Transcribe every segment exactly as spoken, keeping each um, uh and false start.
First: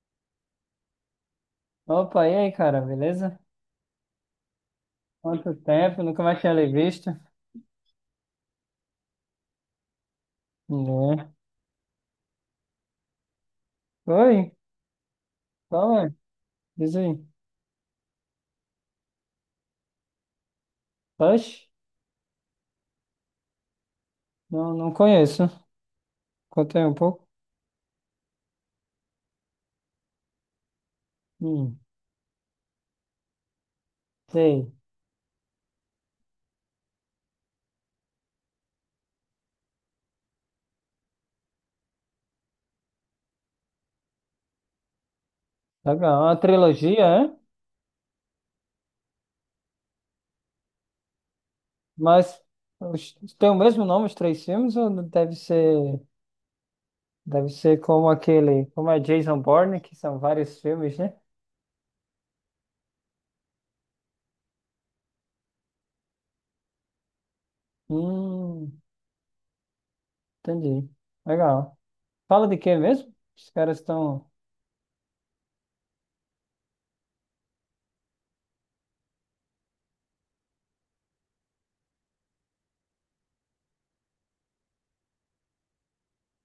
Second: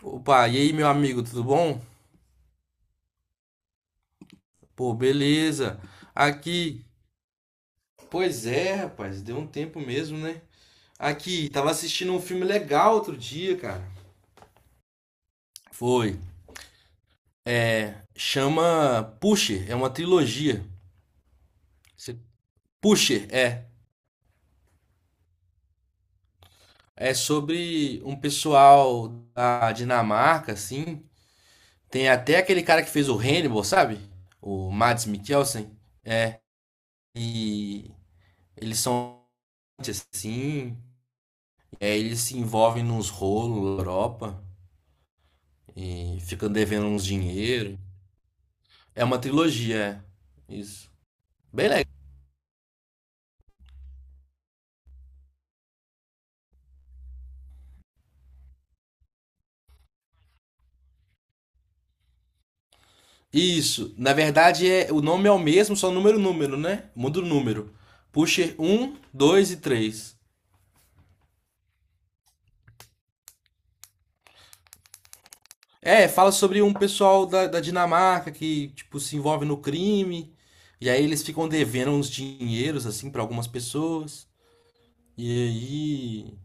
Opa, e aí, meu amigo, tudo bom? Opa, e aí, cara, beleza? Pô, Quanto beleza. tempo, nunca mais tinha lhe Aqui. visto. Pois é, rapaz, deu um tempo mesmo, né? Né? Aqui, tava assistindo um filme legal outro dia, cara. Oi, qual é? Foi. Diz aí. Chama Pusher, é uma trilogia. Push? Você- Pusher, é. Não, não conheço. Conta aí um É pouco. sobre um pessoal da Dinamarca, assim. Hum, Tem até aquele cara que fez o Hannibal, sabe? O sei. Mads Mikkelsen. E eles são assim. É, eles se envolvem nos rolos na Europa. E Legal, é uma ficam devendo trilogia, uns é? dinheiro. É uma trilogia, é. Isso. Bem legal. Mas os- tem o mesmo nome, os três filmes, ou deve ser, deve ser como aquele, como é Jason Bourne, que são vários filmes, né? Isso. Na verdade, é, o nome é o mesmo, só número número, né? Muda o número. Pusher Hum, um dois e três. entendi. Legal. Fala de quê mesmo? Os caras estão. É, fala sobre um pessoal da, da Dinamarca que, tipo, se envolve no crime. E aí eles ficam devendo uns dinheiros, assim, pra algumas pessoas. E aí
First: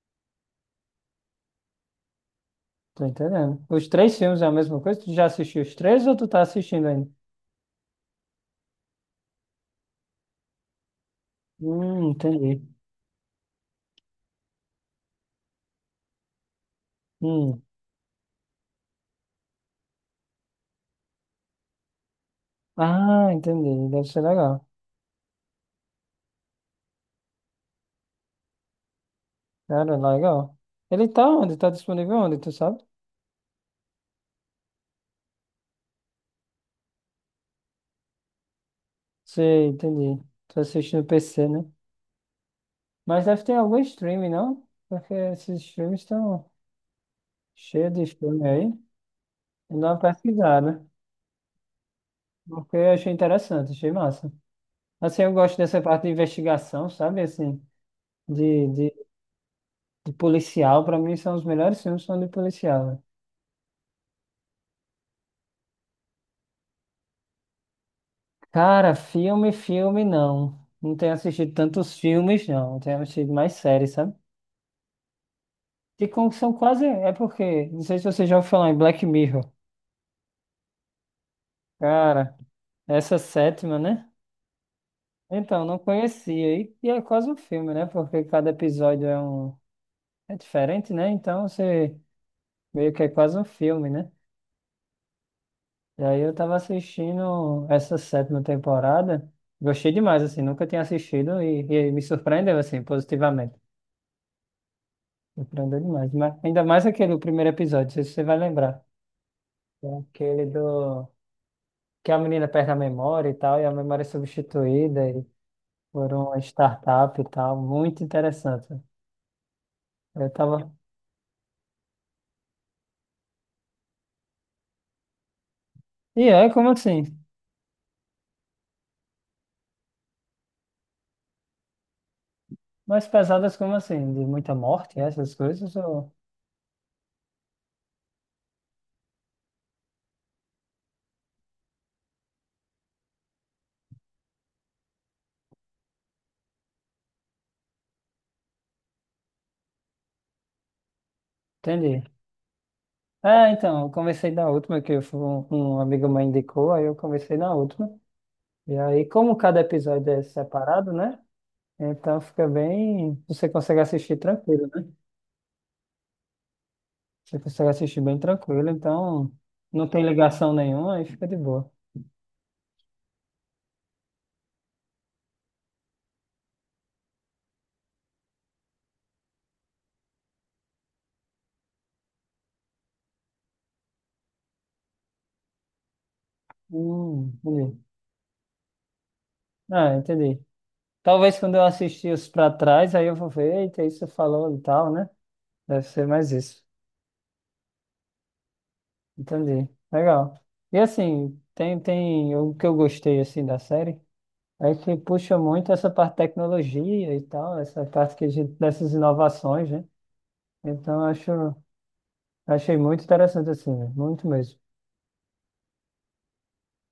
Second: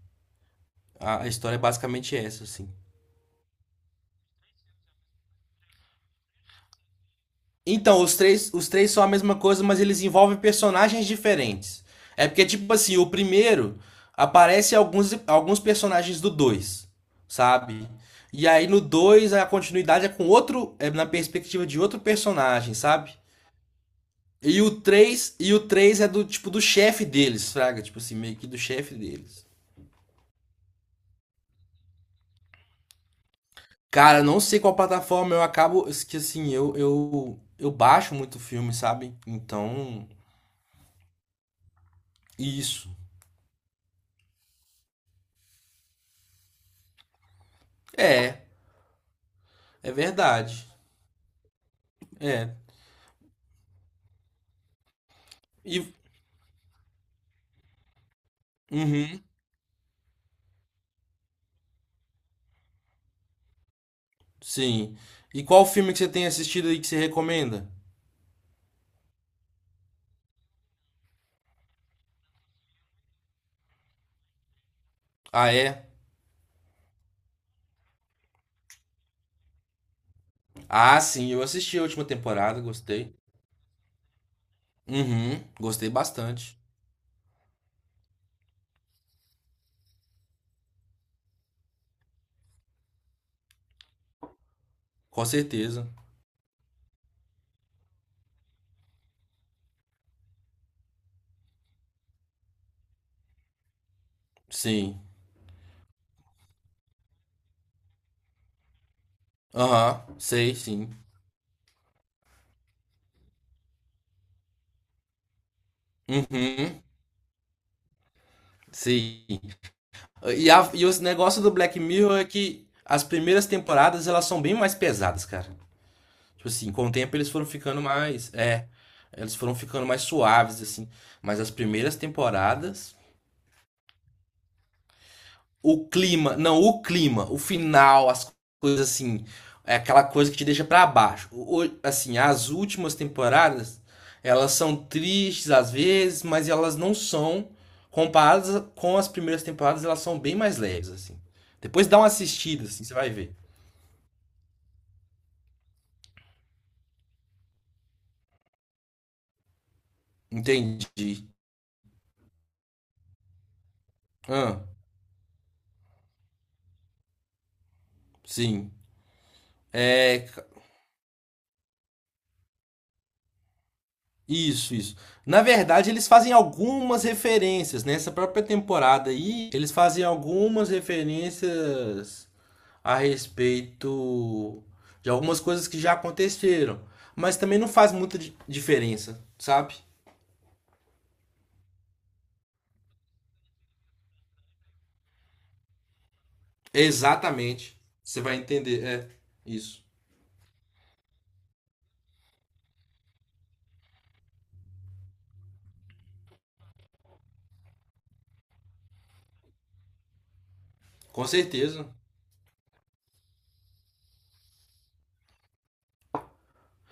a, a história é basicamente essa, assim. Tô entendendo. Os três filmes é a mesma coisa? Tu já assistiu os três ou tu tá assistindo ainda? Então, os três, os três são a mesma coisa, mas eles envolvem personagens diferentes. Hum, É porque, entendi. tipo assim, o primeiro aparece alguns, alguns personagens do dois, Hum. sabe? E aí no dois a continuidade é com outro, é na perspectiva de outro personagem, sabe? Ah, entendi. Deve ser E legal. o três e o três é do tipo do chefe deles, fraga, tipo assim, meio que do chefe deles. Cara, legal. Ele tá onde? Tá disponível onde, tu sabe? Cara, não sei qual plataforma eu acabo, que assim, eu eu eu baixo muito filme, sabe? Sei, Então, entendi. Tô assistindo P C, né? isso. Mas deve ter algum streaming, não? Porque esses filmes estão cheios de É, filme aí. Eu dou é uma verdade. pesquisada. É. Porque eu achei interessante, achei massa. Assim, eu gosto dessa E. parte de investigação, sabe? Assim, de, de Uhum, De policial, pra mim, são os melhores filmes são de policial, né? sim. E qual filme que você tem assistido aí que você recomenda? Cara, filme, filme, não. Não tenho assistido tantos filmes, não. Tenho assistido mais séries, sabe? Ah, é? E como que são quase. É porque. Não sei se você já ouviu falar em Black Mirror. Ah, sim, eu assisti a última Cara, temporada, gostei. essa sétima, né? Uhum, Então, não gostei conhecia. bastante. E, e é quase um filme, né? Porque cada episódio é um. É diferente, né? Então, você. Meio que é quase um filme, né? Com certeza. E aí eu tava assistindo essa sétima temporada. Gostei demais, assim, nunca tinha assistido e, e me surpreendeu, assim, positivamente. Sim. Surpreendeu demais. Mas ainda mais aquele primeiro episódio, não sei se você vai lembrar. É Aham, aquele sei, sim. do que a menina perde a memória e tal, e a memória é substituída e por uma Uhum, startup e tal. Muito interessante. sim. Eu E, a, tava. e o negócio do Black Mirror é que as primeiras temporadas elas são bem mais pesadas, cara. E Tipo é, como assim, com o assim? tempo eles foram ficando mais. É. Eles foram ficando mais suaves, assim. Mas as primeiras temporadas. Mais pesadas como assim? De muita morte, essas coisas? O Ou. clima, não, O clima, o final, as coisas assim, é aquela coisa que te deixa pra baixo. O- o- assim, as últimas temporadas, elas são tristes às vezes, mas elas não são comparadas a- com as primeiras temporadas, elas são bem mais leves assim. Depois dá Entendi. uma assistida assim, você vai ver. Ah, então, eu comecei na última, que eu fui- um, um amigo meu indicou, aí eu comecei na última. E aí, como cada episódio é separado, né? Entendi. Então fica bem. Você consegue assistir Ah, tranquilo, né? Você consegue assistir bem tranquilo, sim. então não tem É, ca- ligação nenhuma, aí fica de boa. isso, isso. Na verdade, eles fazem algumas referências nessa própria temporada aí, eles fazem algumas referências a respeito de algumas coisas que já aconteceram, mas Hum, também não entendi. faz muita di- diferença, sabe? Ah, entendi. Talvez quando eu assistir os pra trás, aí eu vou ver, eita, isso falou e tal, né? Deve ser mais isso. Exatamente. Você vai entender, é Entendi. isso. Legal. E assim, tem, tem o que eu gostei assim da série. Aí que puxa muito essa parte de tecnologia e tal, essa parte que a gente, dessas inovações, né? Então, Com acho, certeza. achei muito interessante, assim, né? Muito mesmo.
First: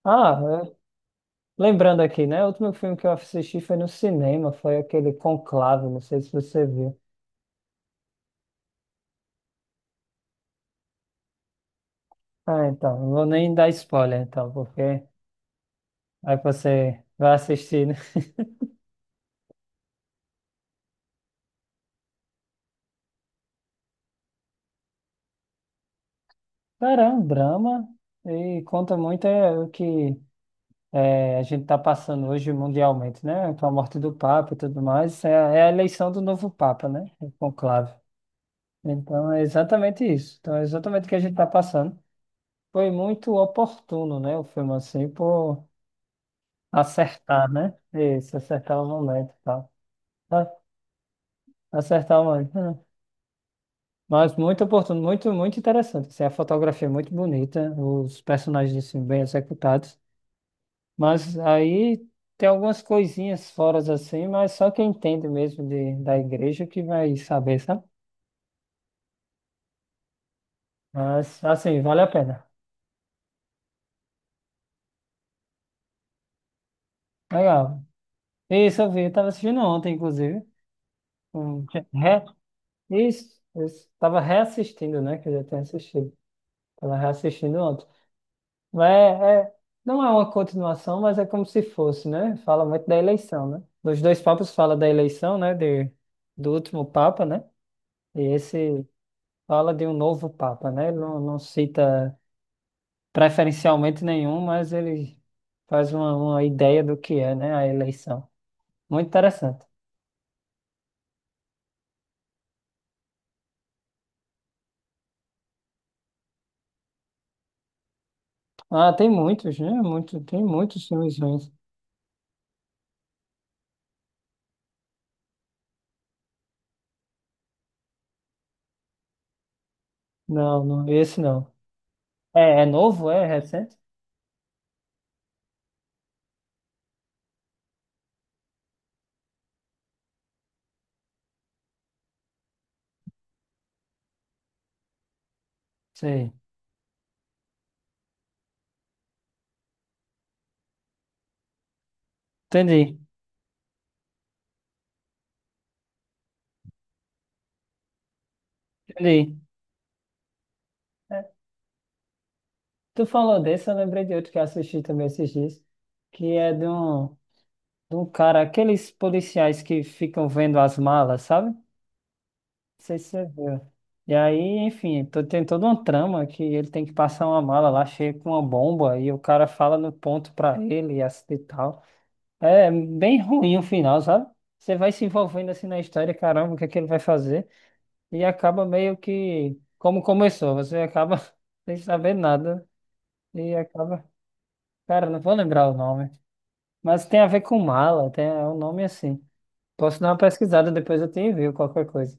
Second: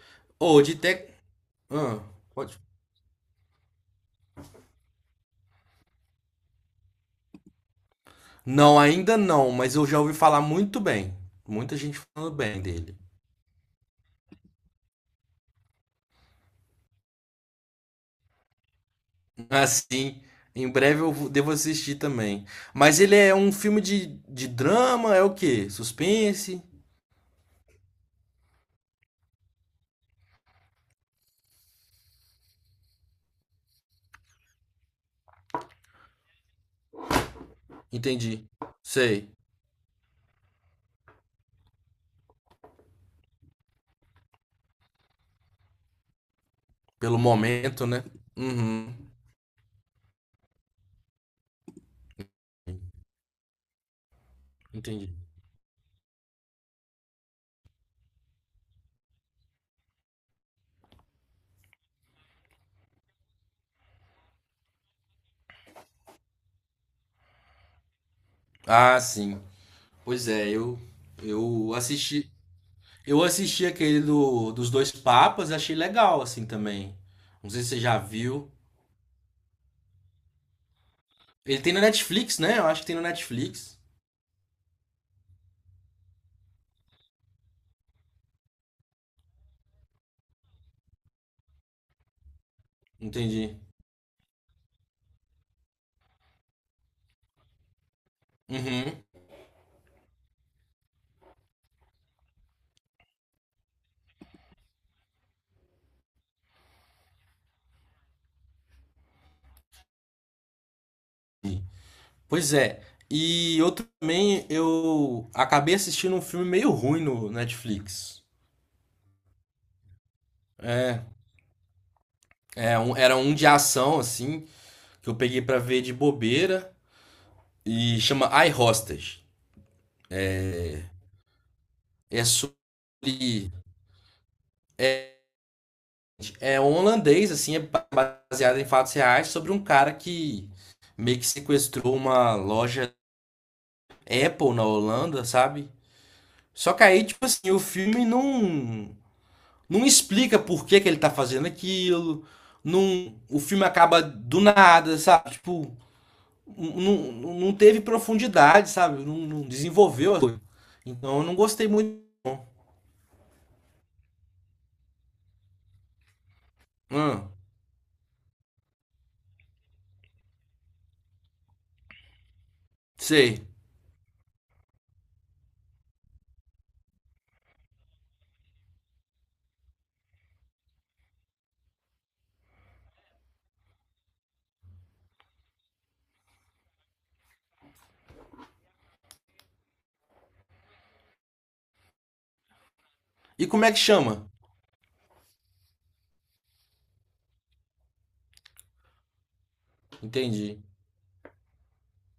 Ah, Ou de é, tec, ah, lembrando aqui, né? O pode. último filme que eu assisti foi no cinema, foi aquele Conclave, não sei se você viu. Não, ainda não, mas eu já ouvi falar muito bem. Muita gente falando bem Ah, dele. então, não vou nem dar spoiler, então, porque aí você vai assistir, né? Assim, em breve eu vou- devo assistir também. Mas ele é um filme de, de drama, é o quê? Suspense? Cara, é um drama e conta muito, é, o que é, a gente está passando hoje mundialmente, né? Com a morte do Papa e tudo mais, é, é a eleição do novo Papa, né? O conclave. Entendi. Sei. Então, é exatamente isso. Então, é exatamente o que a gente está passando. Foi muito oportuno, né? O filme, assim, por Pelo acertar, né? momento, né? Isso, acertar o Uhum. momento e tal. Ah, acertar o momento. Hum. Mas muito oportuno, Entendi. muito, muito interessante. Assim, a fotografia é muito bonita, os personagens, assim, bem executados. Mas aí tem algumas coisinhas fora assim, mas só quem entende mesmo de, da igreja que vai saber, sabe? Ah, sim. Pois é, eu Mas eu assim, vale a assisti, pena. eu assisti aquele do, dos dois papas, achei legal assim também. Não sei se você Legal. já viu. Isso, eu vi, eu tava assistindo ontem, inclusive. Ele Um, tem no re, Netflix, né? Eu acho que tem no isso, Netflix. isso. Tava reassistindo, né? Que eu já tinha assistido. Tava reassistindo ontem. Mas é, é- não é uma continuação, mas é como se fosse, né? Fala muito da eleição, Entendi. né? Nos dois papas fala da eleição, né? De, do último papa, né? E esse Uhum. fala de um novo Papa, né? Ele não, não cita preferencialmente nenhum, mas ele faz uma, uma ideia do que é, né, a eleição. Muito interessante. Pois é. E eu também eu acabei assistindo um filme meio ruim no Netflix. Ah, tem muitos, né? Muito, tem muitos É, filmes ruins. é um- era um de ação assim, que eu peguei pra ver de bobeira e chama I Hostage. Não, não, esse não. É sobre É, é novo? É recente? é um holandês assim, é baseada em fatos reais sobre um cara que meio que sequestrou uma loja Apple na Holanda, sabe? Sei. Só que aí, tipo assim, o filme não não explica por que que ele tá fazendo aquilo. Entendi, Não, o filme acaba do nada, sabe? Tipo, não, não teve profundidade, sabe? Não, entendi. não desenvolveu a coisa. Então eu É, não gostei muito. tu falou desse, eu lembrei de outro que eu assisti também esses dias, que é de um, Hum, de um cara, aqueles policiais que ficam vendo as malas, sabe? Sei se você sei. viu. E aí, enfim, to- tem toda uma trama que ele tem que passar uma mala lá cheia com uma bomba e o cara fala no ponto pra ele e assim e tal. É bem ruim o final, sabe? Você vai se envolvendo assim na história, caramba, o que é que ele vai fazer? E acaba meio que como começou, você acaba sem saber nada E e como é que acaba. chama? Cara, não vou lembrar o nome, mas tem a ver com mala, tem é um nome assim. Posso dar uma Entendi. pesquisada depois eu te envio qualquer coisa.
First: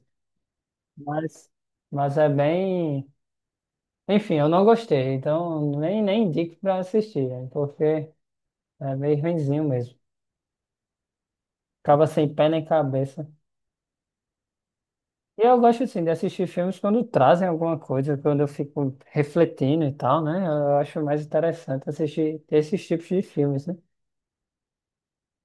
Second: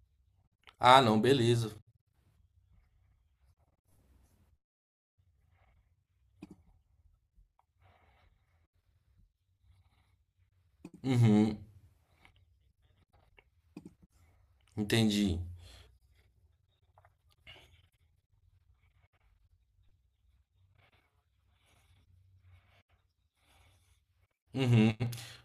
Ah, não, Mas, beleza. mas é bem. Enfim, eu não gostei, então nem, nem indico pra assistir, né, porque é meio ruinzinho mesmo. Uhum, Acaba sem pé nem cabeça. entendi. E eu gosto, assim, de assistir filmes quando trazem alguma coisa, quando eu fico refletindo e tal, né? Eu acho mais interessante assistir esses tipos de filmes, né? Uhum.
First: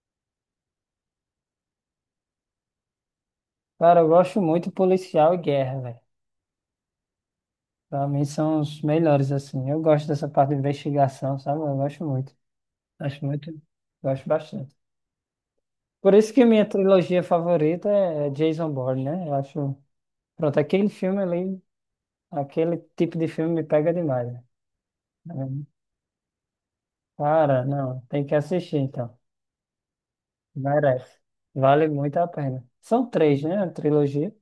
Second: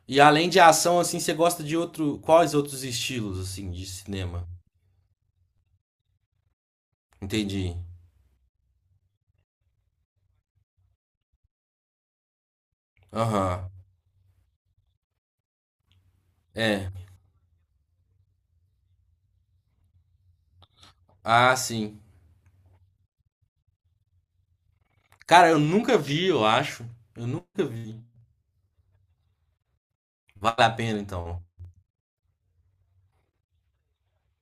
E além de ação, assim, você gosta de outro. Quais outros estilos, assim, de Cara, eu gosto cinema? muito policial e guerra, velho. Entendi. Pra mim são os melhores, assim. Eu gosto dessa parte de investigação, sabe? Eu gosto muito. Acho muito. Aham. Gosto bastante. Por isso que minha É. trilogia favorita é Jason Bourne, né? Eu acho. Pronto, aquele filme Ah, ali, sim. aquele tipo de filme me pega demais, né? Cara, eu Aí, nunca vi, eu acho. Eu nunca cara, vi. não, tem que assistir então. Vale a pena, Merece. então. Vale muito a pena. São três, né? A trilogia.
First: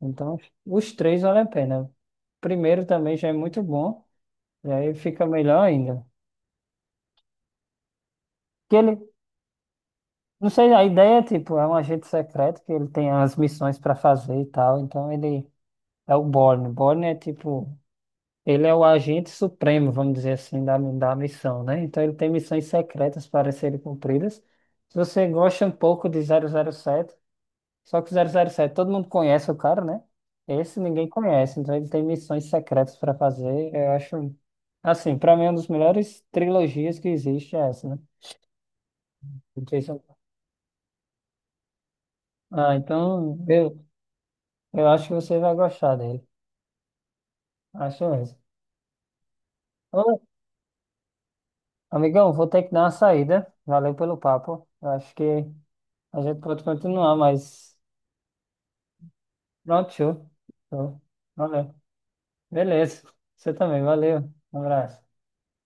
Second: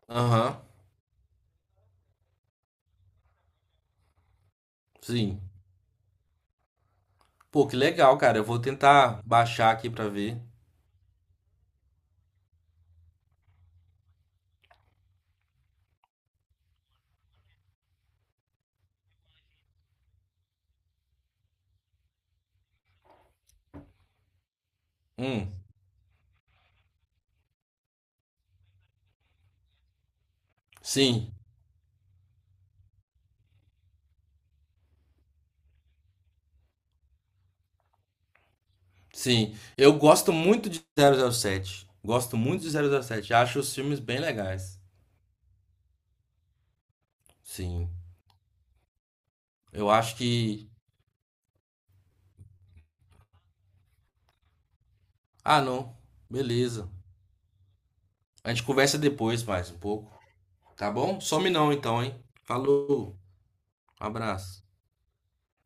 Então, Aham. os três valem a pena. O primeiro também já é muito bom. E aí fica Sim. melhor ainda. Pô, que legal, cara. Eu vou Que ele, tentar baixar aqui pra ver. não sei, a ideia é tipo, é um agente secreto que ele tem as missões para fazer e tal. Então ele é o Bourne. Bourne é tipo, ele é o agente supremo, vamos dizer assim, da, da missão, né? Então ele tem missões secretas para serem cumpridas. Se você Hum. gosta um pouco de zero zero sete, só que o zero zero sete, todo mundo conhece o cara, né? Esse ninguém Sim. conhece, então ele tem missões secretas para fazer. Eu acho, assim, para mim, uma das melhores trilogias que existe é essa, né? Sim. Do Eu Jason. gosto muito de zero zero sete. Gosto muito de Ah, zero zero sete. então Acho os eu, filmes bem legais. eu acho que você vai gostar dele. Sim. Acho mesmo. Eu acho Ô, que. amigão, vou ter que dar uma saída. Valeu pelo papo. Eu acho que Ah, não. a gente pode Beleza. continuar, mas A gente conversa depois mais um pronto, pouco, show. tá Show. bom? Some não Valeu. então, hein? Beleza. Falou, Você também, um valeu. Um abraço. abraço.